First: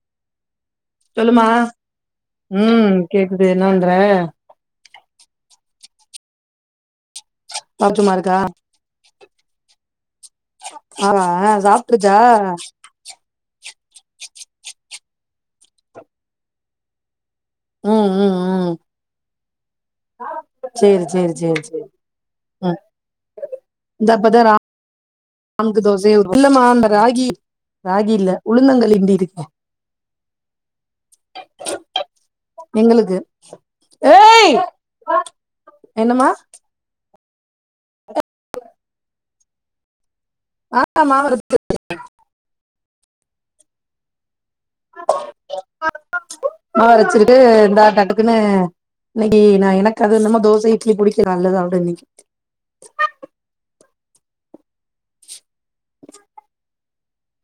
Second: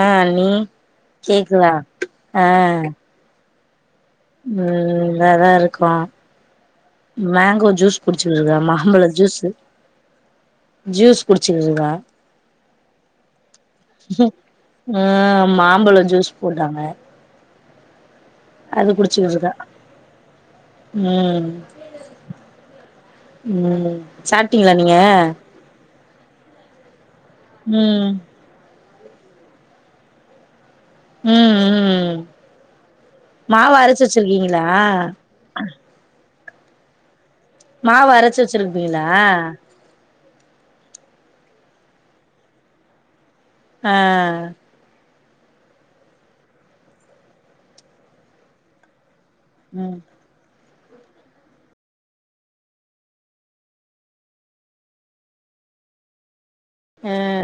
ஆ அண்ணி சொல்லுமா கேக்குதா ஆ ம் கேக்குது என்ன பண்ற ம் இந்தா இதா இருக்கோ மேங்கோ ஜூஸ் சாப்ட்டுமா குடிச்சினு இருக்கா இருக்க மாம்பழ ஜூஸு ஆவா ஜூஸ் குடிச்சினுக்கிதா சாப்ட்ருச்சா ம் மாம்பழ ஜூஸ் போட்டாங்க ம் ம் ம் அது குடிச்சுகிட்ருக்கா சேரி சேரி ம் சேரி சேரி ம் ம் சாப்ட்டீங்ளா நீங்க நமக்கு தோசயே ஊத் [unintelligible] இல்லமா அந்த ராகி ம் ராகி இல்ல உளுந்தங்களி கிண்டியிட்ருக்கே ம் ம் எங்குளுக்கு மாவு அரச்சு வச்சிருக்கீங்களா என்னமா மாவு அரச்சி வெச்சிருப்பீங்ளா ஆமா மாவரச்சி அ மாவரச்சிருக்கு இந்தா தட்க்குனு இன்னைக்கி நா ம் எனக்கு அதுல்லாம தோச இட்லி புடிக்கா நல்லா சாப்டுவ இன்னிக்கி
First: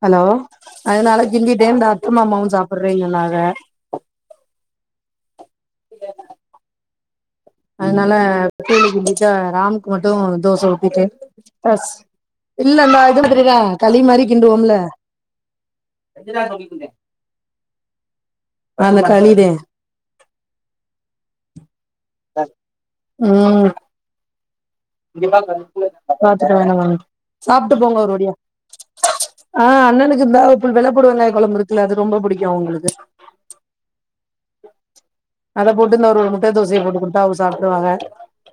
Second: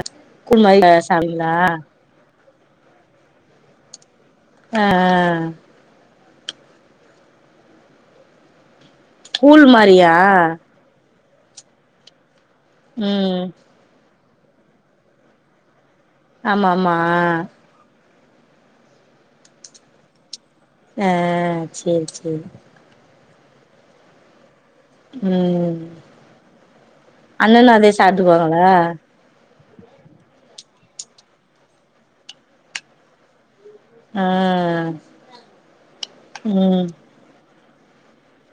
அலோ கூழ் மாரி அதுனால சாப்டுவீங்களா கிண்டிட்டே இந்த அத்த மாமாவு சாப்புற்றே சொன்னாக அ [unintelligible] அதுனால கூழு மிஞ்சிட்டா கூழ் ராம்க்கு மட்டு மாரியா தோச ஊத்திட்டு ஃபஸ் இல்லந்த இது ம் மாதிரித களி மாரி கிண்டுவோம்ல ஆமா ஆமா அ அந்த களிதே அ சேரி சே ம் ம் அண்ணனு சாப்ட்டு அதே போங்க ஒருவடியா சாப்ட்டுக்குவாங்களா அ அண்ணனுக்கு இந்தா பு வெள்ளப்பூண்டு வெங்காய கொழம்பு இருக்குல அது ரொம்போ புடிக்கு அவுங்குளுக்கு ஆ அத போட்டு இந்த ஒரு ஒரு முட்ட தோசைய ம் போட்டு குடு த்தா அவுக சாப்டுவாக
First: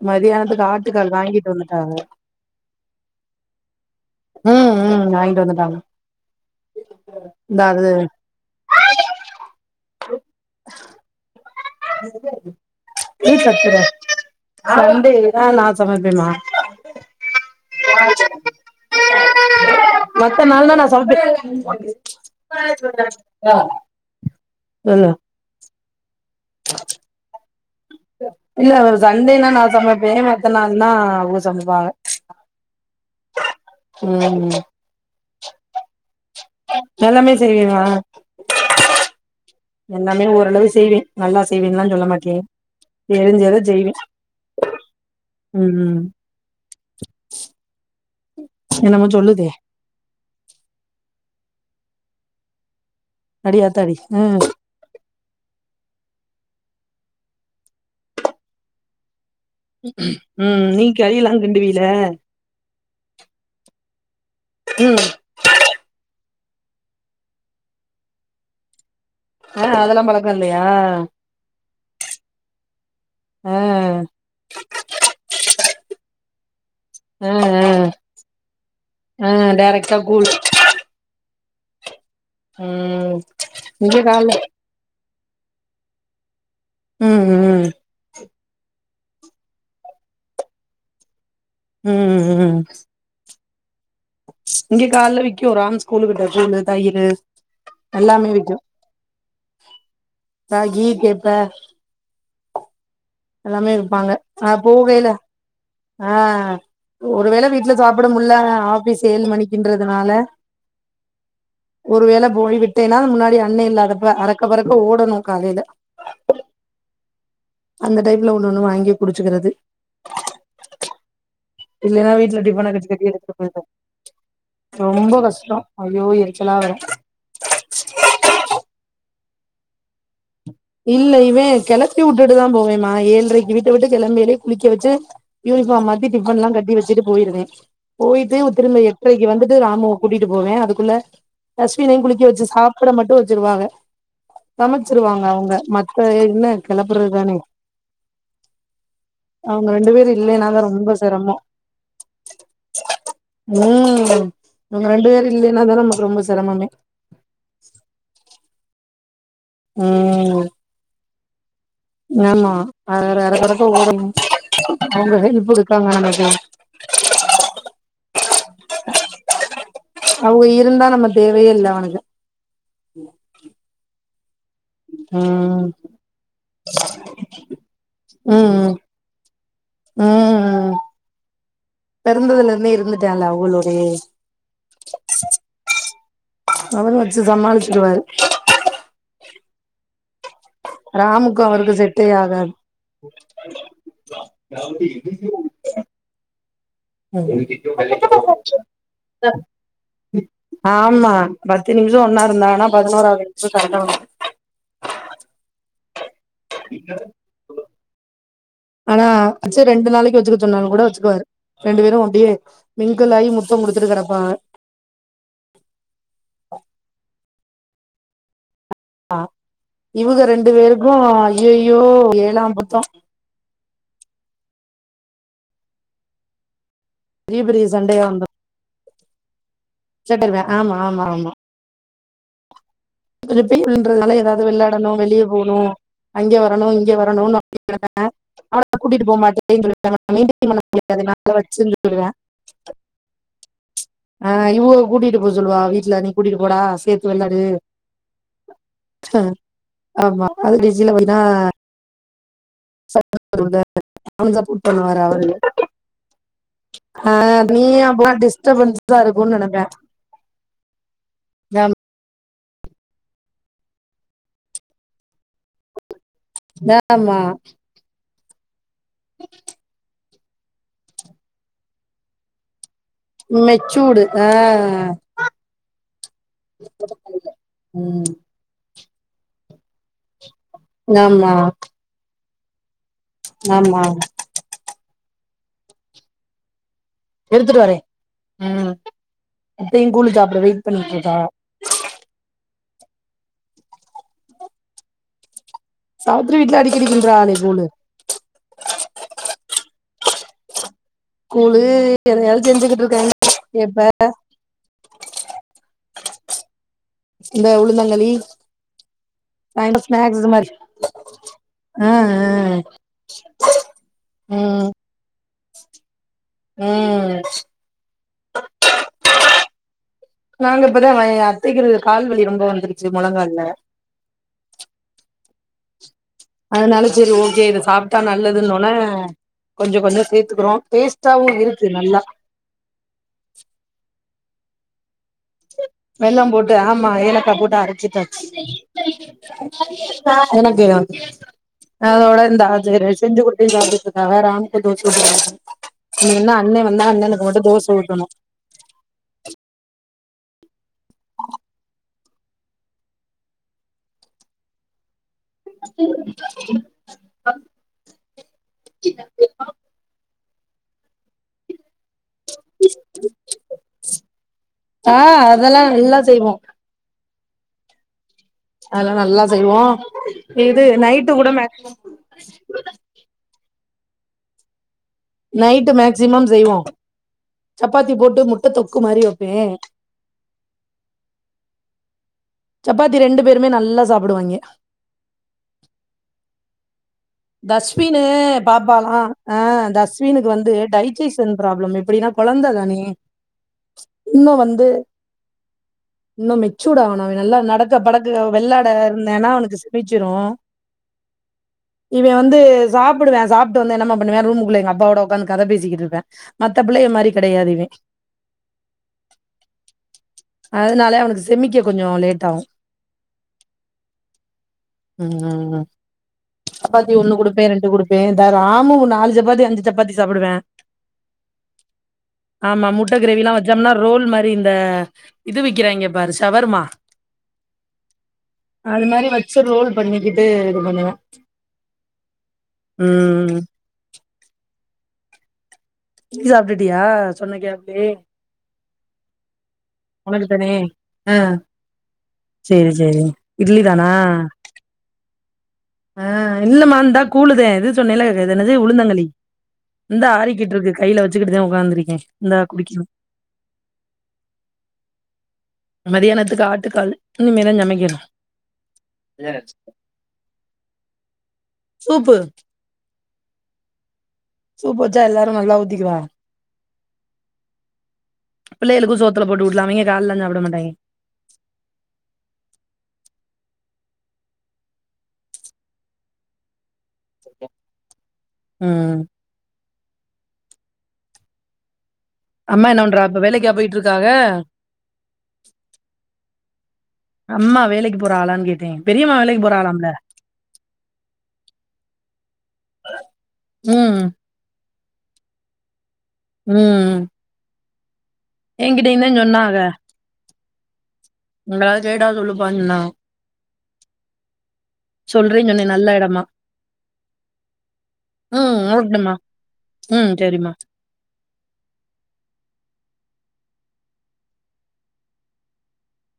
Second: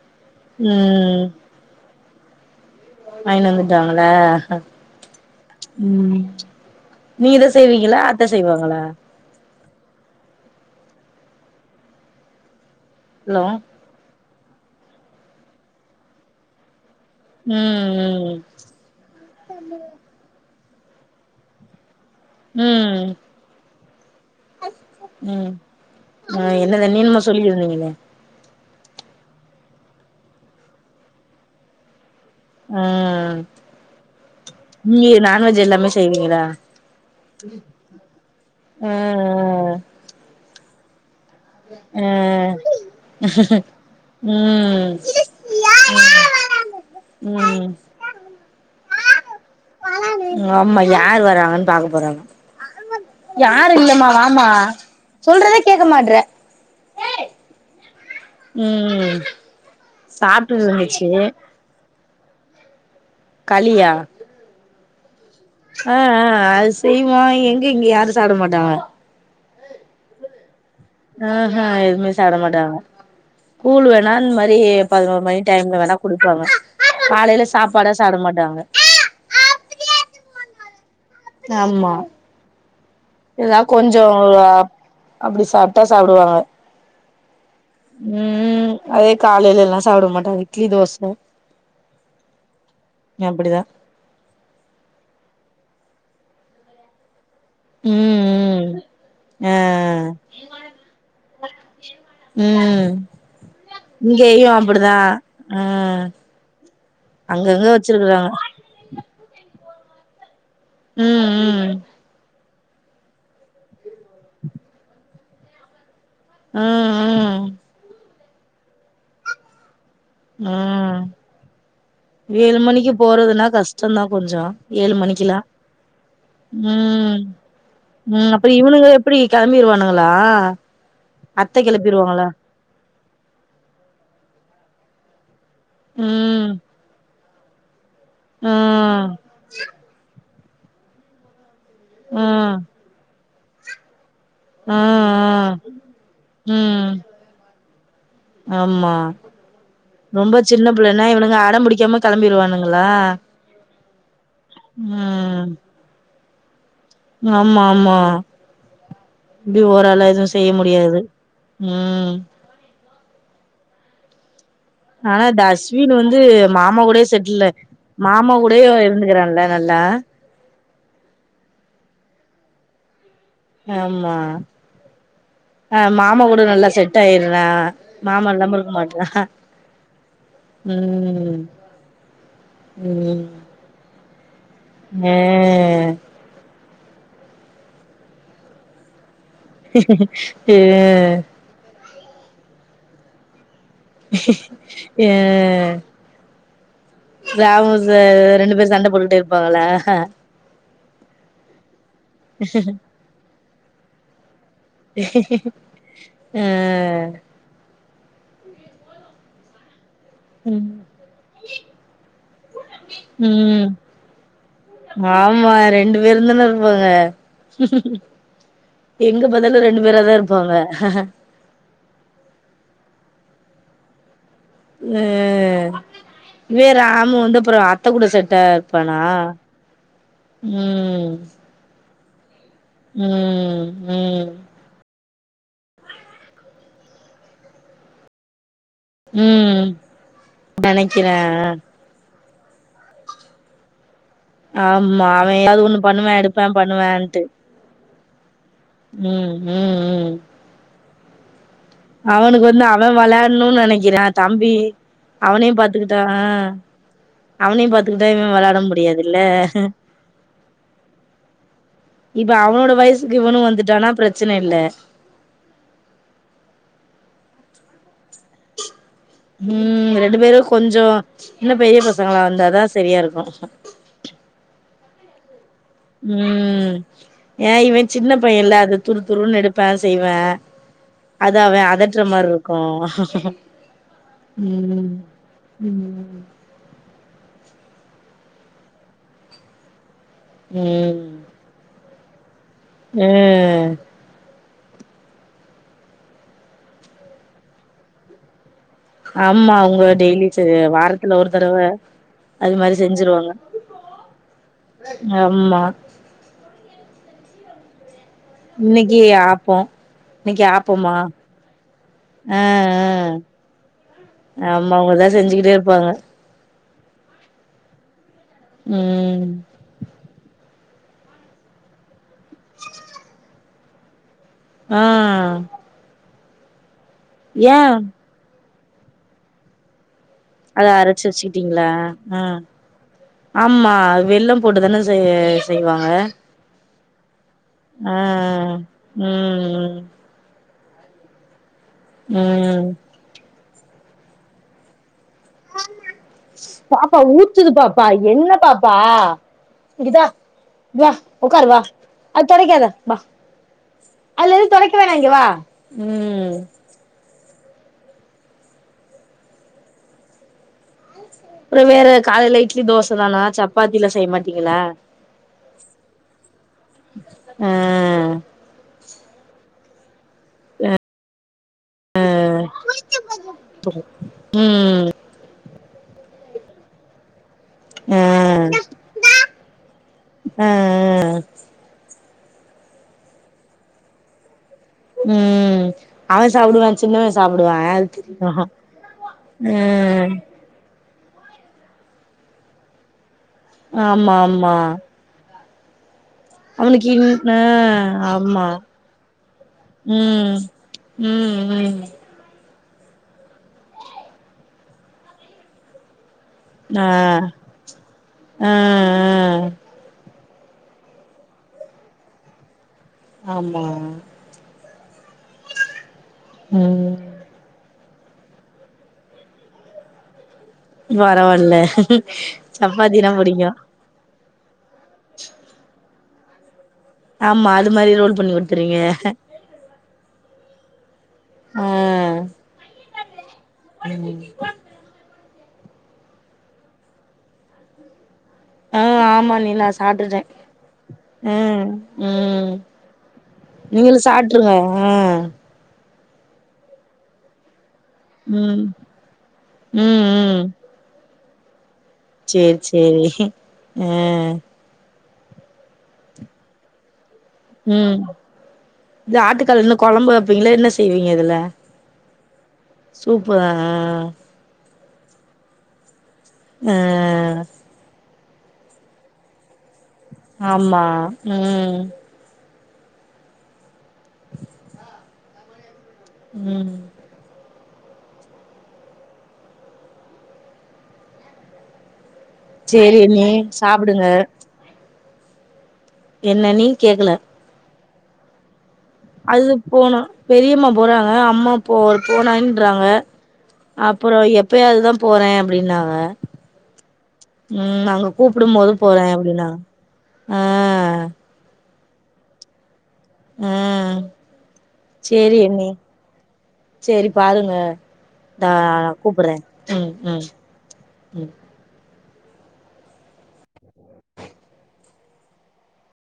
மதியானத்துக்கு ஆட்டுக்கால் ம் வாங்கிட்டு வந்துட்டாக வாய்ன் வந்துட்டாங்களா ம் ம் வாங்கிட்டு வந்துட்டாங்க ம் நீங்கதா இந்த அது செய்வீகளா அத்த செய்வாங்களா எதுக் ஹலோ கத்துர சன்டேதா நா சமைப்பேமா ம் ம் மத்த நாள்னா நா சமப்பே ம் சொல்லு ம் அ என்னது நீ என்னமோ சொல்லிகிருந்திங்களே இல்ல ஒரு சண்டேனா நா சமைப்பே மத்த நாள்னா அவுங்க சமைப்பாக ஆ இல்லியே நான்வெஜ் எல்லாமே செய்வீங்களா எல்லாமே செய்வேமா ஆ ஆ ஆ எல்லாமே ஓரளவு செய்வே நல்லா செய்வேன்லா சொல்ல மாட்டே ஆ தெரிஞ்சத செய்வே ம் ம் ம் என்னமோ சொல்லுதே ஆமா யார் வர்றாங்கன்னு பாக்க போறாலா அடி யாரும் ஆத்தாடி இல்லமா ம் வாமா ம் சாப்ட்டுட்டு ம் நீ இருந்துச்சு களியெலா கிண்டுவீல களியா ம் ஆ ஆ அது செய்வோ எங்க இங்க யாரு சாப்ட மாட்டாங்க ஆ அதல்லா பழக்கோ இல்லையா ஆஹ எதுவுமே சாப்ட மாட்டாங்க ஆ கூழ் வேணா இந்த மாரி பதினோரு மணி டைம்ல வேணா குடிப்பாங்க ஆ காலேல ஆ சாப்பாடே சாப்ட மாட்டாங்க ஆ டேரக்டா கூழ் ஆமா ம் எதா இங்க கொஞ்சோ கால்ல அப்டி சாப்ட்டா சாப்டுவாங்க ம் ம் ம் ம் அது காலேலல்லா சாப்ட மாட்டாரு இட்லி தோச ம் ம் அப்டிதா இங்க கால்ல விக்கு ராம் ஸ்கூலுக்கிட்ட கூழு தயிரு எல்லாமே விக்கு ம் ம் ஆ ராகி கேப்ப ம் எல்லாமே விப்பாங்கா இங்கேயு ஆ அப்டிதா போவேல ஆ ஆ ஒருவேள அங்கங்க வீட்ல சாப்ட வச்சிருக்குறாங்க முல்ல ஆபீஸ் ஏழு மணிக்கின்றதுனால ம் ம் ஒருவேள போய் விட் டேன்னா முன்னாடி அண்ணே இல்லாதப்ப அறக்க பறக்க ஓடணு காலேல ம் ம் அந்த டைம்ல ஒண்ணு ஒண்ணு வாங்கி குடிச்சுக்கிறது ம் இல்லைன்னா வீட்ல ஏழு டிஃபன கட்டி மணிக்கி கட்டி எடுத்துட்டு போறதுன்னா போயிடுவே கஷ்டந்தா கொஞ்சோ ஏழு ரொம்ப மணிக்கில்லா கஷ்டோ ஐயோ எரிச்சலா வரு ம் அப்ப இவனுங்க எப்டி கெளம்பிருவானுங்களா இல்ல இவே அத்த கெளப்பி கெளப்பிருவாங்களா விட்டுட்டுதா போவே மா ஏழ்ரைக்கு வீட்ட விட்டு கெளம்பேலயே குளிக்க வச்சி யூனிஃபார்ம் மாத்தி ம் டிஃபன்ல்லா கட்டி வச்சிட்டு போயிருவே போயிட்டு திரும்ப ம் எட்ரைக்கு வந்துட்டு ராமுவ கூட்டிட் டு போவே அதுக்குள்ள அஸ்வினையு ம் குளிக்க வச்சி ம் சாப்ட மட்டு வச்சிருவாக சமச்சிருவாங்க ம் அவங்க மத்த என்ன ம் கெளப்புறதுதானே ஆமா அவுங்க ரெண்டு பேரு ரொம்ப இல்லைன்னாதா சின்ன ரொம்ப பிள்ளன்னா சிரமோ இவனுங்க அடம் புடிக்காம கெளம்பிருவானுங்களா ம் இவுங்க ரெண்டு பேரு இல்லைன்னாதா நமக்கு ரொம்ப சிரமமே ம் ஆமா ஆமா இப்டி ஓராளா எது ம் செய்ய முடியாது ம் ஆமா அ அரக்பறக்க ஓடனு ஆனா த அஸ்வின் வந்து மாமா கூடே செட்ல்லு மாமா கூடய இருந்துக்கிறான்ல நல்லா அவங்க இருந்தா நம்ம தேவையே இல்ல அவனுக்கு ஆமா ம் ஆ மாமா கூட நல்லா செட் ஆயிர்றா மாமா இல்லாம இருக்க ம் மாட்றா ம் ம் பெறந்ததுலருந்தே இருந்துட்டால அவங்களோடயே எ அவரு வச்சு சமாளிச்சிருவாரு ம் க்கு அவருக்கு செட்டை ஆகா எ [unintelligible] ரெண்டு பேர் சண்ட போட்டுட்டே இருப்பாங்ளே ஆமா பத்து நிமிஷோ ஒன்னா இருந்தாங்கனா பதினோராவது நிமிஷோ சண்ட வ ஆ ஆனா அச்ச ரெண்டு நாளைக்கு வெ ச்சுக்க சொன்னா ம் கூட வச்சுக்குவாரு ரெண்டு பேரு அப்டியே மிங்கில் ஆயி முத்தம் ம் குடுத்துட்டு கெடப்பாங்க ஆமா ரெண்டு பேருதானே இருப்பாங்க எங்க பதில ரெண்டு பேராதா இருப்பாங்க ஐயயோ ஏழாம் பொர்த்தோ ஆ வேற ராமு வந்து பெரிய அப்புற பெரிய அத்த சண்டையா கூட செட்டா இருப்பானா செட்ட அ ஆமா ஆமா ம் ஆமா கொஞ்ச போய் ம் வின்றதுனால ம் எதாவது விளாடணு வெளியே போணு அங்க வரணு இங்க வரணுன் [unintelligible] கூட்டிட்டு போ மாட்டே ம் சொல்லுவே மெயின்டென் பண்ண முடியாது நா நெனைக்கிறே [unintelligible] [unintelligible] ஆ இவங்கோ ஆமா கூட்டிட்டு போ அவே சொல்லுவா ஏதாவது ஒண்ணு வீட்டுல நீ பண்ணுவே கூட்டிட்டு எடுப்பே போடா சேர்த்து பண்ணுவேன்ட்டு விளையாடு ஆ ம் ம் ம் ஆமா அது டிஜில பன்னா அவனுக்கு வந்து அவ விளையாட்ணுன் நெனைக்கிறா அவனுக்கு தம்பி சப்போர்ட் பண்ணுவாரு அவரு அவனையு பாத்துக்கிட்டா ஆ அவனையு நீயே அப்ப பாத்துக்கிட்டு இவ வெளாடம் டிஸ்டபன்ஸா முடியாதுல்ல இருக்குன்னு நெனப்பே இப்ப அவனோட வயசுக்கு இவனு வந்துட்டானா பிரச்சனை இல்ல த ஆமா ம் ரெண்டு பேரு கொஞ்சோ இன்னு பெரிய பசங்களா வந்தாதா சரியா இருக் ம் மெச்சூடு ஆ ம் ஏ இவ ம் சின்ன பையன்ல்ல அது துரு துருன்னு எடுப்பே செய்வே ஆமா அத அவ அதட்ற மார்ருக்கு ஆமா ம் ம் எடுத்துட்டு வரே ம் அப்பையு கூலி சாப்பட வெயிட் பண்ணிட்ருக்காறா ஆ சாவ்த்திரி வீட்ல அடிக்கடி கின்றாலே கூலு ஆமா அவங்க டெய்லி ச வார துல ஒரு தடவ கூழு எதையாவது அது மாரி செஞ்சுகிட்டு இருக்காங்க செஞ்சிருவாங்க இப்ப ஆம்மா இந்த உளுந்தங்கலி இன்னிக்கி ஆப்போ இன்னைக்கு ஆப்போமா அஅ ஆமா அவுங்கதா செஞ்சுகிட்டே இருப்பாங்க ம் ம் நாங்க இப்பதா வை அத்தைக்கிருந்த கால்வலி ரொம்ப வந்துருச்சு மொழங்கல்ல ஆ அதனால சரி ஓகே ஏ இத சாப்ட்டா நல்லதுன்னோனே கொஞ்சோ கொஞ்சொ சேத் துக்குறோ அத அரச்சு டேஸ்ட்டாவு வச்சுக்கிட்டீங்களா இருக்கு நல்லா ஆ ஆமா வெல்லம் போட்டுதான செய வெல்லம் போட்டு ஆமா ஏலக்கா போட்டு ஆ அரைச்சிட்டாச்சு ம் என்ன கீர அதோட இந்த ம் ஆஜை ரைஸ் செஞ்சி குடுத்தே சாப்டுகிட்டு இருக்காக ராம்கு தோச சுட்டு குடுத்தே இன்னு அண்ணே வந்தா அண்ணனுக்கு மட்டு தோச ஊத்தணு வா இதா வா உக்கார் வா அது தோடைக்கேதா வா அல்லது தொடக்க வேணங்கே வா உம் [unintelligible] வேற காலைலைக் இட்லி தோச தானா சப்பாத்திலா செய்ய மாட்டீங்களா ஆ அதெல்லா நல்லா செய்வோ அ அதெல்லா நல்லா செய்வோ இது நைட்டு கூட மேக்சிமம் ஆ ம் நைட்டு மேக்சிமம் செய்வோ சப்பாத்தி ஆ போட்டு முட்ட தொக்கு மாரி வப்பே அ சப்பாத்தி ரெண்டு பேருமே நல்லா சாப்டுவாய்ங்க ம் அவே சாப்டுவா சின்னவே அஸ்வினு பாப்பாலா அ இந்த ம் அஸ்வினுக்கு வந்து டை ஜஸன் ப்ராப்ளம் எப்டின்னா கொழந்த தானே ஆமா இன்னு ஆமா வந்து இன்னு மெச்சூட் அவனுக்கு ஆவனு அவ இன் நல்லா ஆ நடக்க படக்க ஆமா வெள்ளாட இருந்தான்னா அவனுக்கு பீச்சிரு ம் ம் ம் இவே வந்து சாப்பிடுவா சாப்ட்டு வந்து என்னம்மா பண்ணுவா ரூம்க்குள்ள எங்க அப்பாவோட உக்காந்து கத பேசிக்கிட்டு இருப்பா மத்த ஆ பிள்ளையல் மாரி கெடையாது இவே ஆ ஆ அதனால அவனுக்கு செமிக்க கொஞ்சோ லேட் ஆவு ஆமா ம் ம் சப்பாத்தி ஒண்ணு குடுப்பே ரெண்டு குடுப்பே த ராமு நாலு சப்பாத்தி அஞ்சு சப்பாத்தி சாப்பிடுவா பரவால்ல ஆமா முட்ட சப்பாத்தினா கிரேவிலா புடிக்கு வச்சோம்னா ரோல் மாரி இந்த இது விக்கிறாய்ங்க பாரு சவர்மா ஆமா அது மாரி ரோல் பண்ணி குடுத்துறுவீங்க ச ரோல் பண்ணிக்கிட்டு இது பண்ணுவே அ ம் ம் நீ சாப்டிட்டியா சொன்ன கேப்லே ஆ ஆமா நினாஸ் சாப்டுட்டேன் உனக்கு தானே ஆ ம் ம் சேரி சேரி இட்லி தானா நீங்களு சாப் ட்ருங்க ஆ ஆ இல்லம்மா இந்தா கூலுதே இது சொன்னல இது என்னது ம் உளுந்தங்கழி ம் இந்தா ம் ஆரிக்கிட்டு இருக்கு கையில வச்சிக்கிட்டு தா உக்காந்துருக்கேன் சேரி சேரி அ மதியானத்துக்கு ஆட்டுக்கால் இனிமேதா சமைக்கணு ம் இது ஆட்டுக்கால் இன்னு கொழம்பு வப்பீங்களா என்ன செய்வீங்க இதுல சூப்பு சூப்பா ஆ சூப்பு வச்சா எல்லாரு நல்லா ஊதிக்குவாக அ பிள்ளைகளுக்கு சோத்துல போட்டு ஊட்டலாமே எது ஆல்லனா ஆமா ம் ம் ம் அம்மா என்ன சேரி பண்றா இப்ப அண்ணி வேலைக்கா போயிட்டு இருக்காக சாப்டுங்க என்ன அண்ணி கேக்கல அம்மா வேலைக்கு போறாகளான்னு கேட்டேன் அது போனு பெரியம்மா போறாங்க அம்மா போ போனான்றாங்க ம் அப்புறோ எப்பயாதுதா போறேன் அப்பிடின்னாவ ம் ம் அவங்க கூப்பிடும் போது என்கிட்டயு தா போவேன் அப்டின்னா அ உங்க சேடாகு உள்ள பதிஞ்சரணும் ம் சொல்றீங்கலே நல்ல இடமா சேரி பாருங்க ம் நான் ஓகேம்மா கூப்பிட்றேன் ம் ம் ம்